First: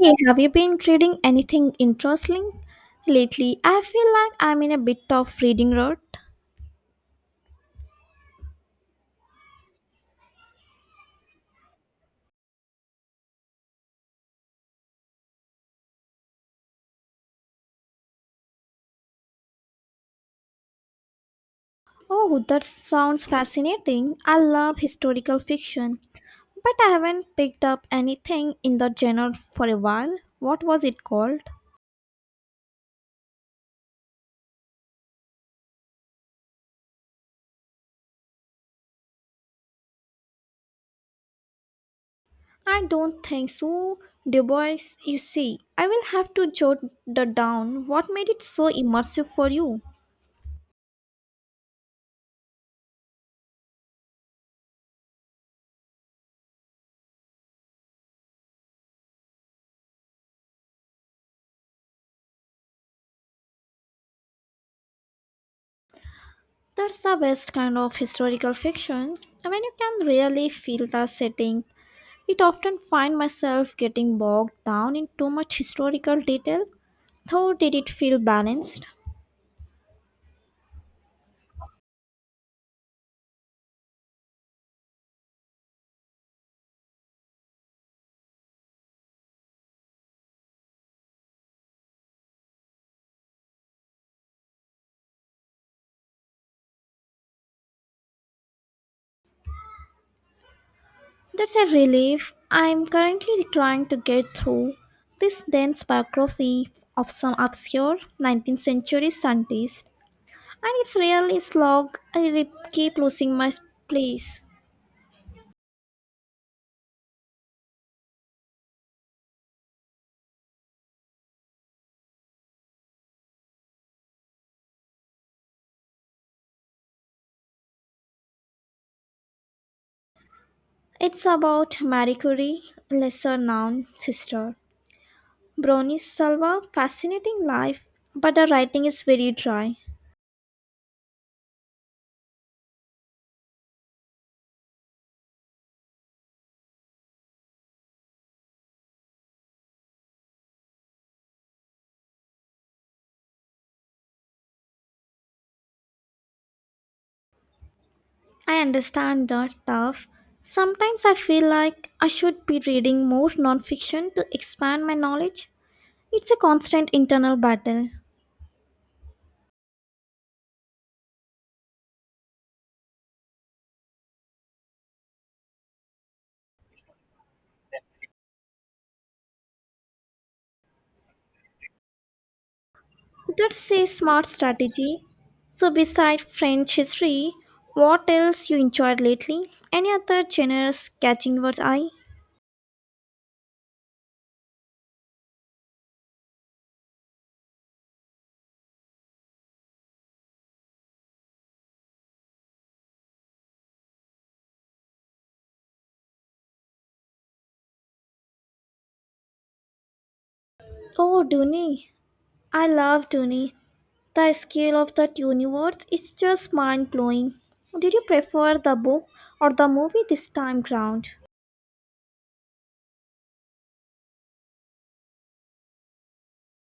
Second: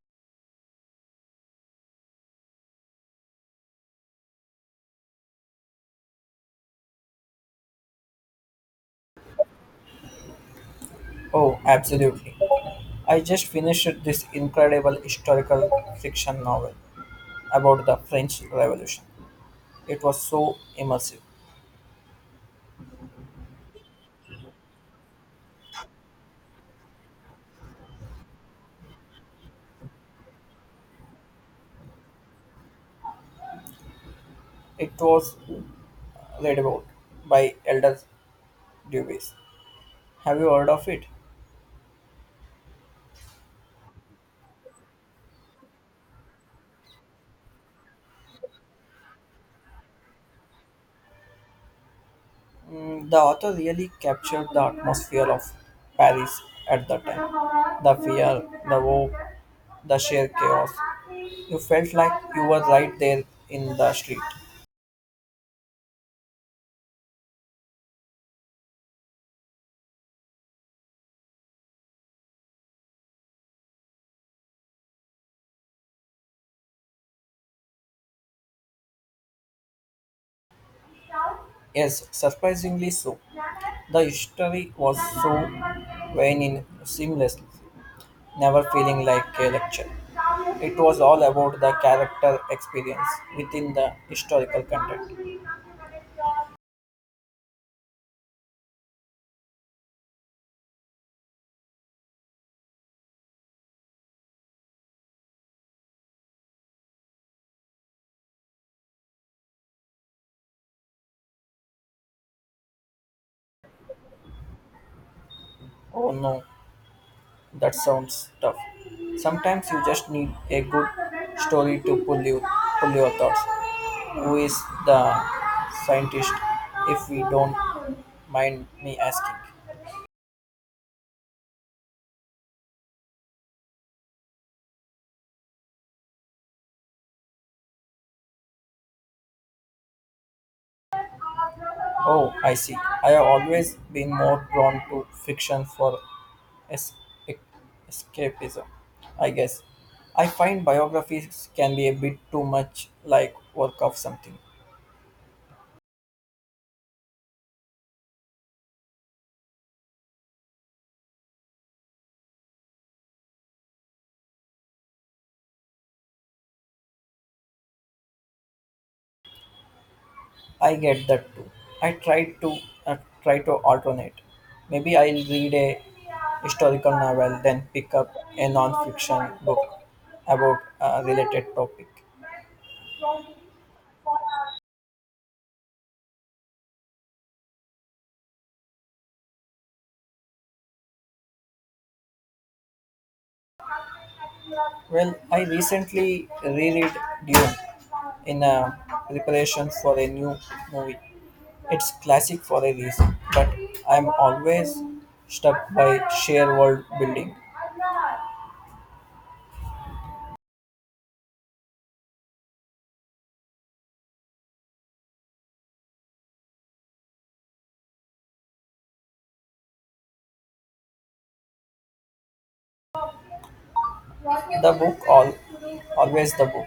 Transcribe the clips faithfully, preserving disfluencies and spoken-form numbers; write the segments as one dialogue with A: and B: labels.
A: Hey, have you been reading anything interesting lately? I feel like I'm in a bit of reading rut.
B: Oh, absolutely. I just finished this incredible historical fiction novel about the French Revolution. It was so immersive.
A: Oh, that sounds fascinating. I love historical fiction, but I haven't picked up anything in the genre for a while. What was it called?
B: It was read about by Elder Dubois. Have you heard of it?
A: I don't think so. Du Bois, you see, I will have to jot that down. What made it so immersive for you?
B: Mm, the author really captured the atmosphere of Paris at the time. The fear, the hope, the sheer chaos. You felt like you were right there in the street.
A: That's the best kind of historical fiction when you can really feel the setting. It often find myself getting bogged down in too much historical detail, though did it feel balanced?
B: Yes, surprisingly so. The history was so vain and seamless, never feeling like a lecture. It was all about the character experience within the historical context.
A: That's a relief. I'm currently trying to get through this dense biography of some obscure nineteenth century scientist, and it's really slog. I re- keep losing my place.
B: Oh no, that sounds tough. Sometimes you just need a good story to pull you pull your thoughts. Who is the scientist if we don't mind me asking?
A: It's about Marie Curie, lesser known sister. Brownie's Salva, fascinating life, but her writing is very dry.
B: Oh, I see. I have always been more drawn to fiction for es- e- escapism, I guess. I find biographies can be a bit too much like work of something.
A: I understand that tough. Sometimes I feel like I should be reading more nonfiction to expand my knowledge. It's a constant internal battle.
B: I get that too. I try to uh, try to alternate. Maybe I'll read a historical novel, then pick up a non-fiction book about a related topic.
A: That's a smart strategy. So, beside French history, what else you enjoyed lately? Any other genres catching your eye?
B: Well, I recently reread Dune in uh, preparation for a new movie. It's classic for a reason, but I'm always struck by sheer world building.
A: Oh, Dune. I love Dune. The scale of that universe is just mind blowing. Did you prefer the book or the movie this time round?
B: The book, all, always the book.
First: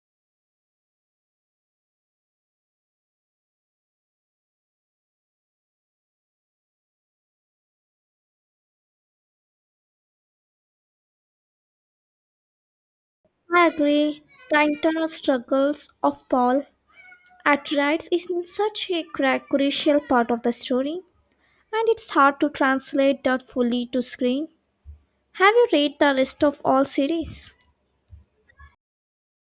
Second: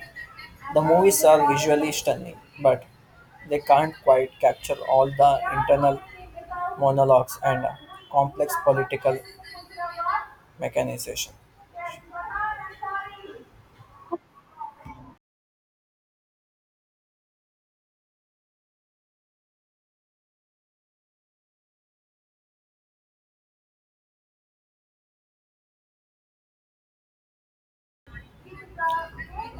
B: The movies are visually stunning, but they can't quite capture all the internal monologues and uh, complex political mechanization.
A: I agree. The internal struggles of Paul Atreides is in such a cra- crucial part of the story, and it's hard to translate that fully to screen. Have you read the rest of all series?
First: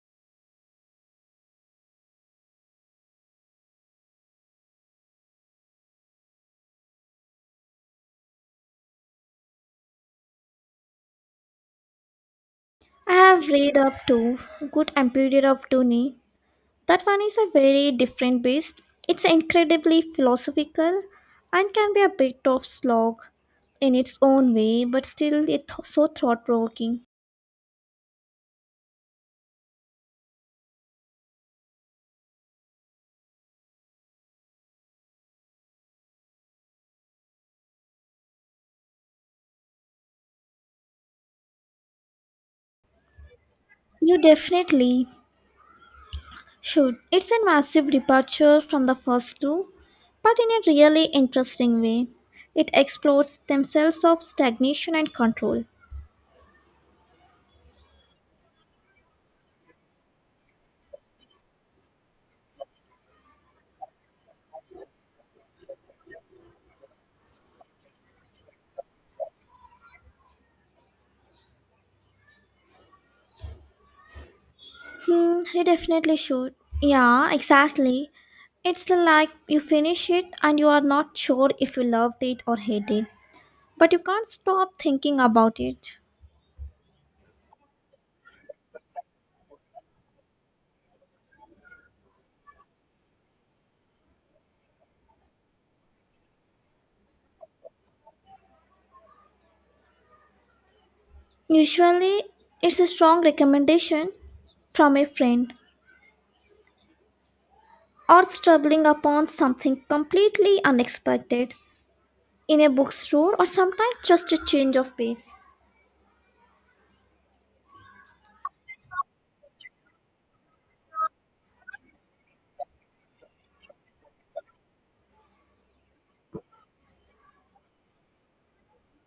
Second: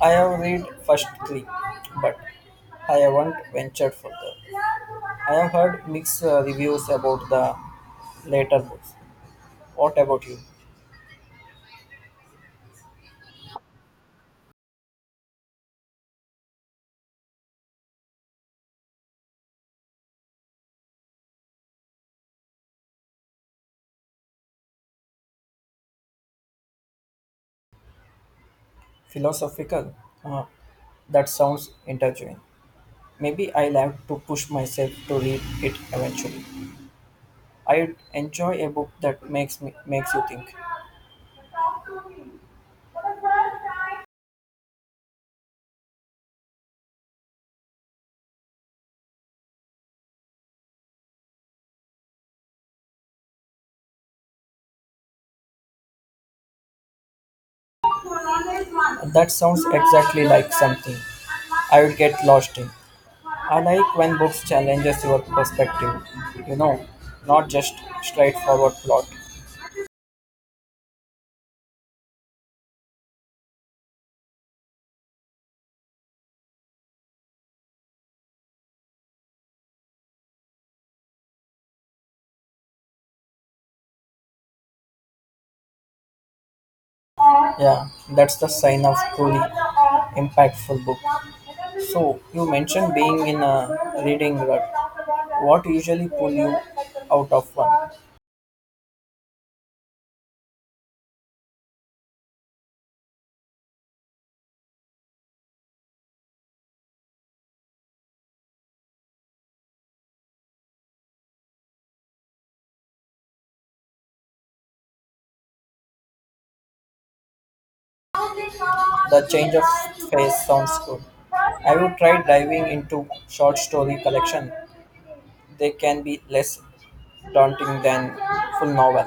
B: I have read first three, but I haven't ventured further. I have heard mixed uh, reviews about the later books. What about you?
A: I have read up to Good Empire of Dune. That one is a very different beast. It's incredibly philosophical and can be a bit of slog in its own way, but still it's so thought provoking.
B: Philosophical? Uh, that sounds intriguing. Maybe I'll have to push myself to read it eventually. I enjoy a book that makes me makes you think.
A: You definitely. Sure, it's a massive departure from the first two, but in a really interesting way. It explores themselves of stagnation and control.
B: That sounds exactly like something I would get lost in. I like when books challenges your perspective, you know, not just straightforward plot.
A: Hmm, you definitely should. Yeah, exactly. It's like you finish it and you are not sure if you loved it or hate it, but you can't stop thinking about it.
B: Yeah, that's the sign of truly impactful book. So you mentioned being in a reading rut. What usually pull you out of one?
A: Usually, it's a strong recommendation from a friend or stumbling upon something completely unexpected in a bookstore, or sometimes just a change of pace.
B: The change of pace sounds good. Have you tried diving into short story collection? They can be less daunting than full novel.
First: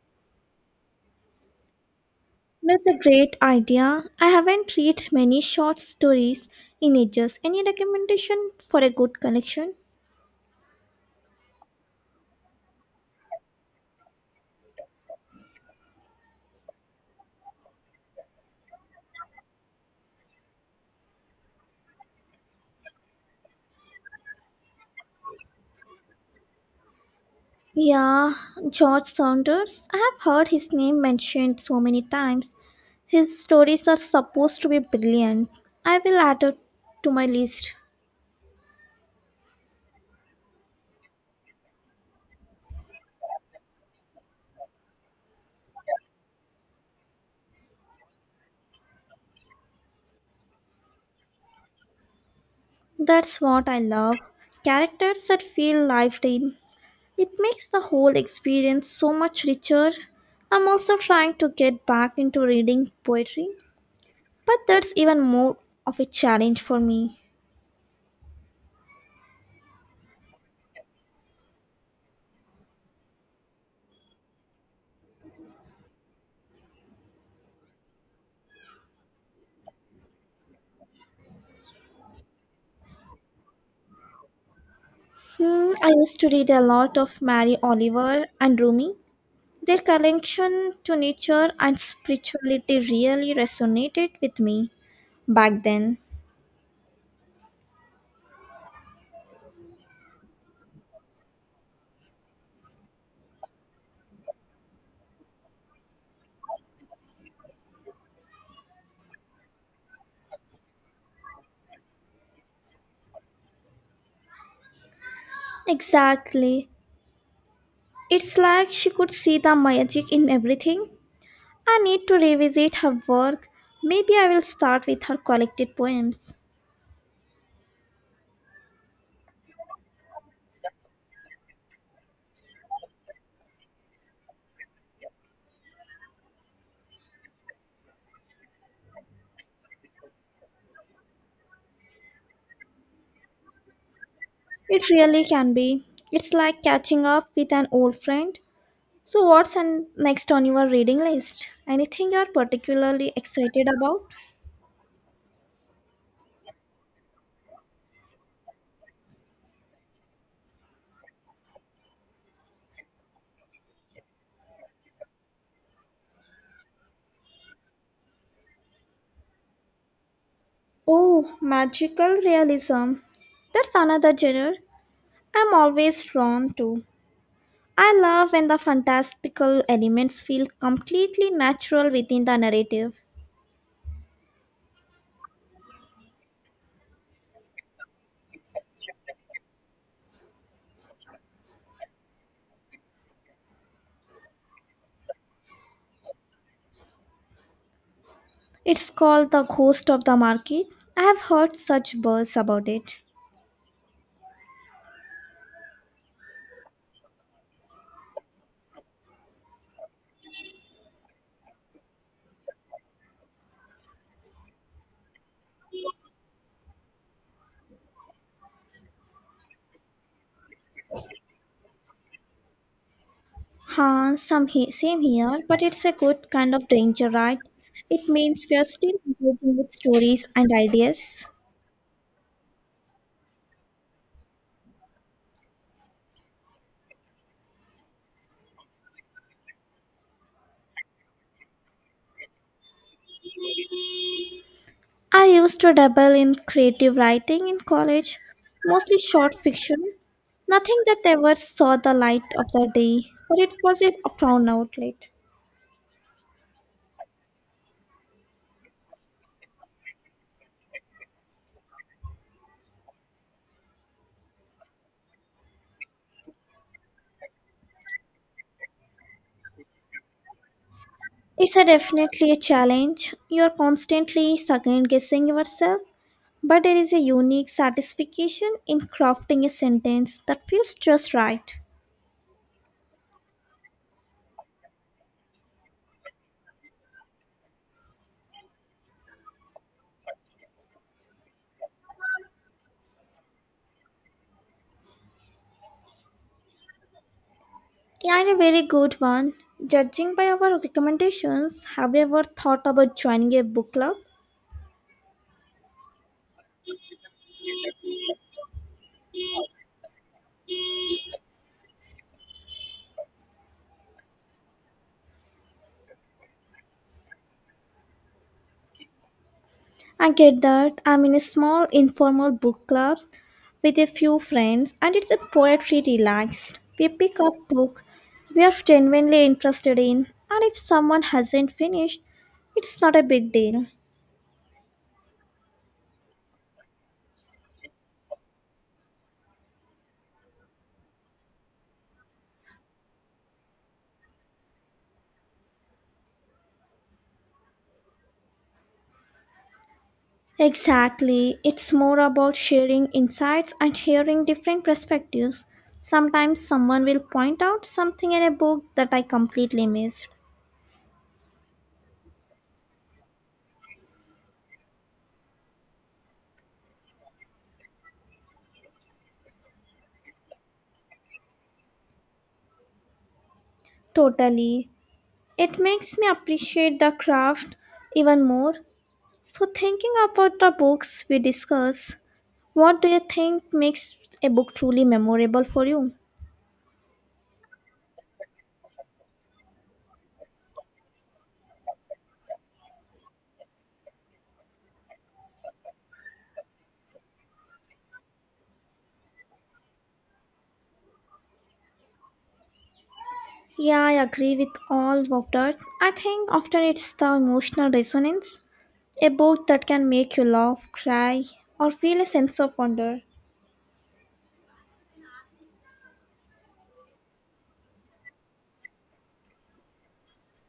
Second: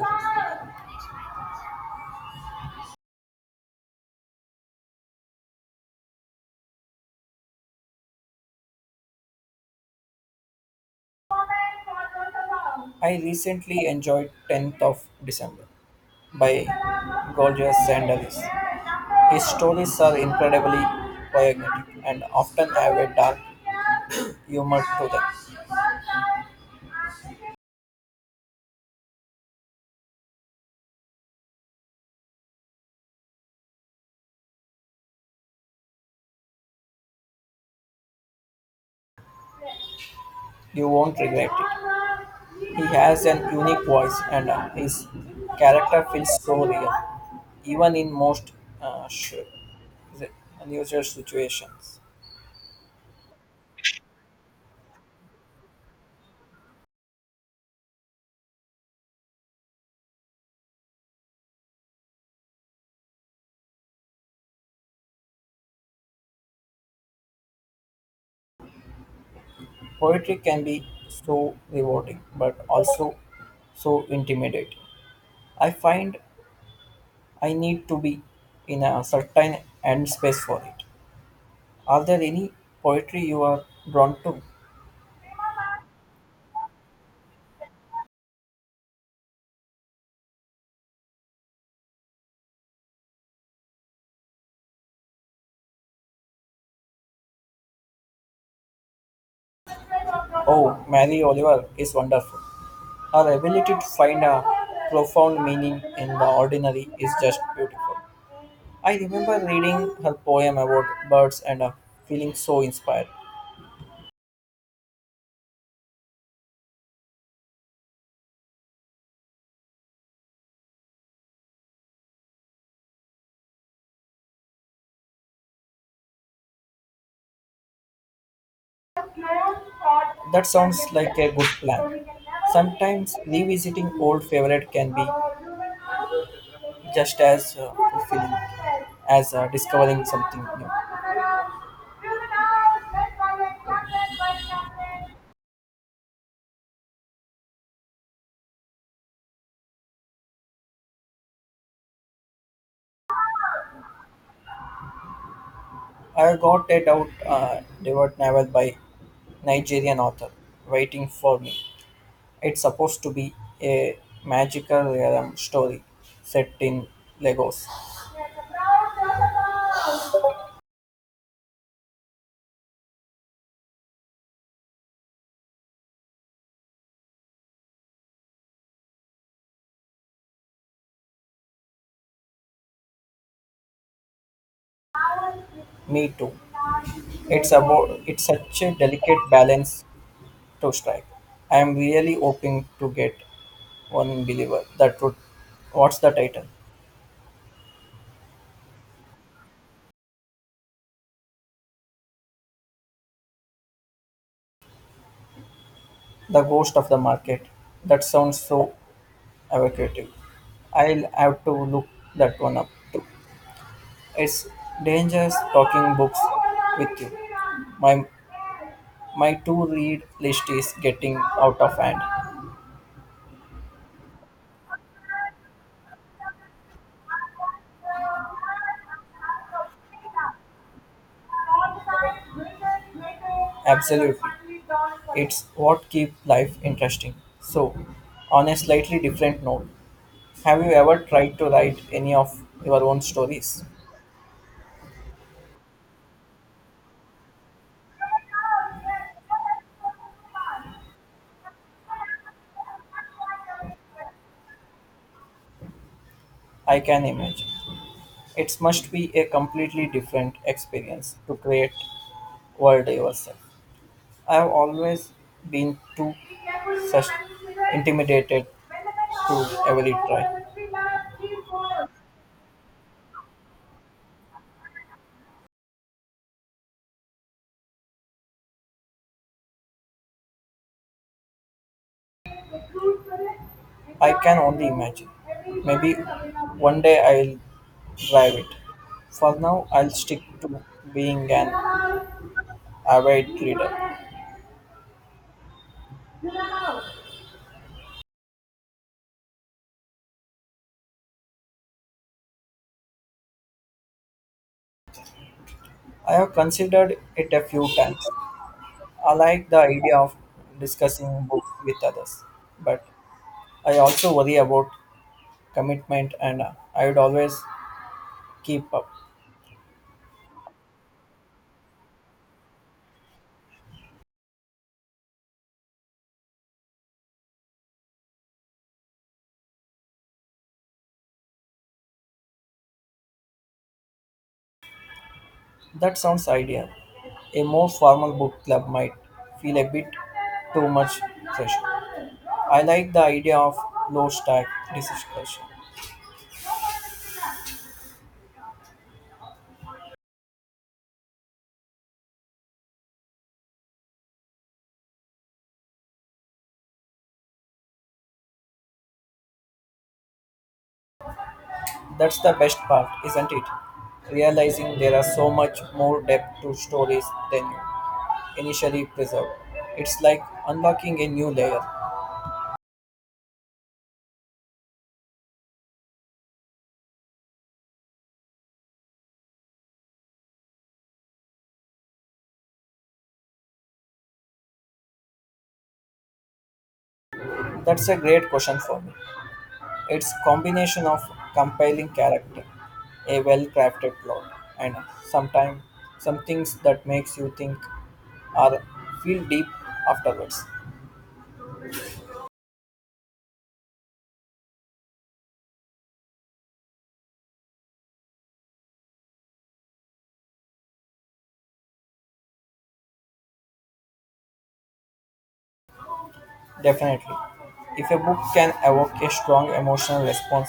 A: That's a great idea. I haven't read many short stories in ages. Any recommendation for a good collection?
B: I recently enjoyed tenth of December by Gorgias Sandalis. His stories are incredibly poignant and often have a dark humor to them.
A: Yeah, George Saunders. I have heard his name mentioned so many times. His stories are supposed to be brilliant. I will add it to my list.
B: You won't regret it. He has an unique voice, and uh, his character feels so real, even in most uh, sh- unusual situations.
A: That's what I love. Characters that feel lived in. It makes the whole experience so much richer. I'm also trying to get back into reading poetry, but that's even more of a challenge for me.
B: Poetry can be so rewarding, but also so intimidating. I find I need to be in a certain end space for it. Are there any poetry you are drawn to?
A: Hmm, I used to read a lot of Mary Oliver and Rumi. Their connection to nature and spirituality really resonated with me back then.
B: Oh, Mary Oliver is wonderful. Her ability to find a profound meaning in the ordinary is just beautiful. I remember reading her poem about birds and uh, feeling so inspired.
A: Exactly. It's like she could see the magic in everything. I need to revisit her work. Maybe I will start with her collected poems.
B: That sounds like a good plan. Sometimes revisiting old favorite can be just as uh, fulfilling as uh, discovering something new.
A: It really can be. It's like catching up with an old friend. So, what's an next on your reading list? Anything you're particularly excited about?
B: I got it out uh, devoured novel by Nigerian author, Waiting for Me. It's supposed to be a magical realm story set in Lagos.
A: Oh, magical realism. That's another genre I'm always drawn to. I love when the fantastical elements feel completely natural within the narrative.
B: Me too. It's about it's such a delicate balance to strike. I am really hoping to get one believer. That would what's the title?
A: It's called The Ghost of the Market. I have heard such buzz about it.
B: The Ghost of the Market. That sounds so evocative. I'll have to look that one up. It's dangerous talking books with you. My my to read list is getting out of hand.
A: Huh, some he- same here, but it's a good kind of danger, right? It means we are still engaging with stories and ideas.
B: Absolutely. It's what keeps life interesting. So, on a slightly different note, have you ever tried to write any of your own stories?
A: I used to dabble in creative writing in college, mostly short fiction. Nothing that ever saw the light of the day, but it was a profound outlet.
B: I can imagine. It must be a completely different experience to create world yourself. I have always been too sus- intimidated to ever try.
A: It's a definitely a challenge. You're constantly second guessing yourself, but there is a unique satisfaction in crafting a sentence that feels just right.
B: I can only imagine. Maybe one day I'll drive it. For now, I'll stick to being an avid reader.
A: Yeah, a very good one. Judging by our recommendations, have you ever thought about joining a book club?
B: I have considered it a few times, I like the idea of discussing books with others, but I also worry about commitment and uh, I would always keep up.
A: I get that. I'm in a small informal book club with a few friends, and it's a poetry relaxed. We pick up book we are genuinely interested in, and if someone hasn't finished, it's not a big deal.
B: That sounds ideal. A more formal book club might feel a bit too much pressure. I like the idea of low stack discussion.
A: Exactly. It's more about sharing insights and hearing different perspectives. Sometimes someone will point out something in a book that I completely missed.
B: That's the best part, isn't it? Realizing there are so much more depth to stories than you initially preserved. It's like unlocking a new layer.
A: Totally. It makes me appreciate the craft even more. So, thinking about the books we discuss, what do you think makes a book truly memorable for you?
B: That's a great question for me. It's combination of compelling character, a well-crafted plot, and sometimes some things that makes you think or feel deep afterwards.
A: Yeah, I agree with all of that. I think often it's the emotional resonance, a book that can make you laugh, cry, or feel a sense of wonder.
B: Definitely. If a book can evoke a strong emotional response,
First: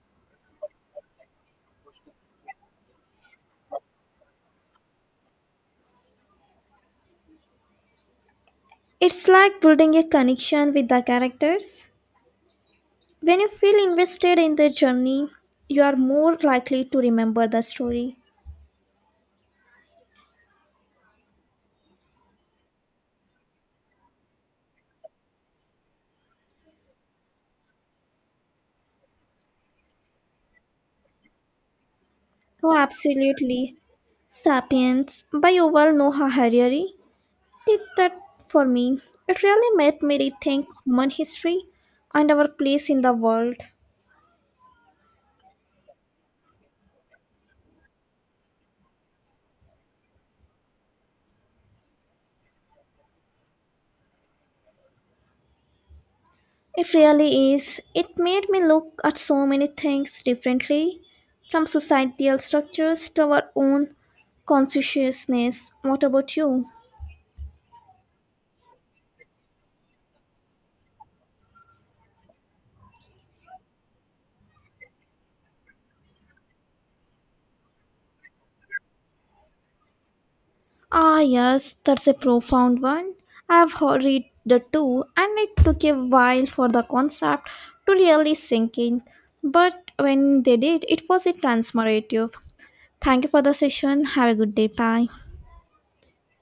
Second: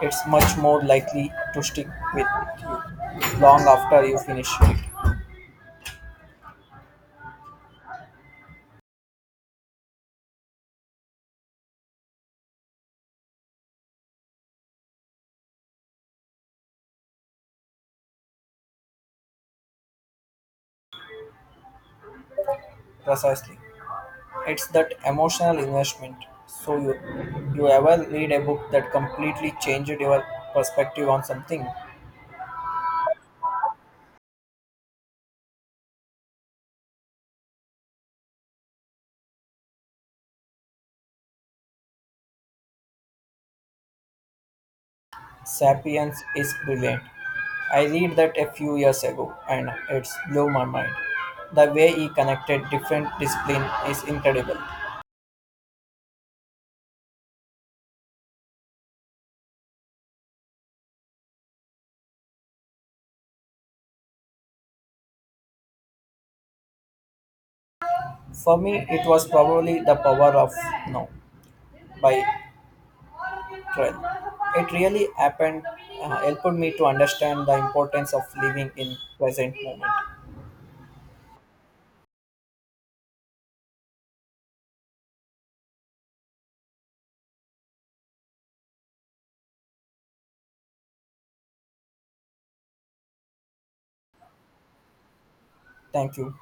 B: it's much more likely to stick with you long after you finish it.
A: It's like building a connection with the characters. When you feel invested in their journey, you are more likely to remember the story.
B: Precisely. It's that emotional investment. So you you ever read a book that completely changed your perspective on something?
A: Oh, absolutely. Sapiens by Yuval Noah Harari did that for me. It really made me rethink human history and our place in the world.
B: Sapiens is brilliant. I read that a few years ago and it's blew my mind. The way he connected different discipline is incredible.
A: It really is. It made me look at so many things differently, from societal structures to our own consciousness. What about you?
B: For me, it was probably the power of now by Trell. It really happened, uh, helped me to understand the importance of living in present moment.
A: Ah, yes, that's a profound one. I've heard- read the two, and it took a while for the concept to really sink in. But when they did, it was a transformative. Thank you for the session. Have a good day. Bye.
B: Thank you.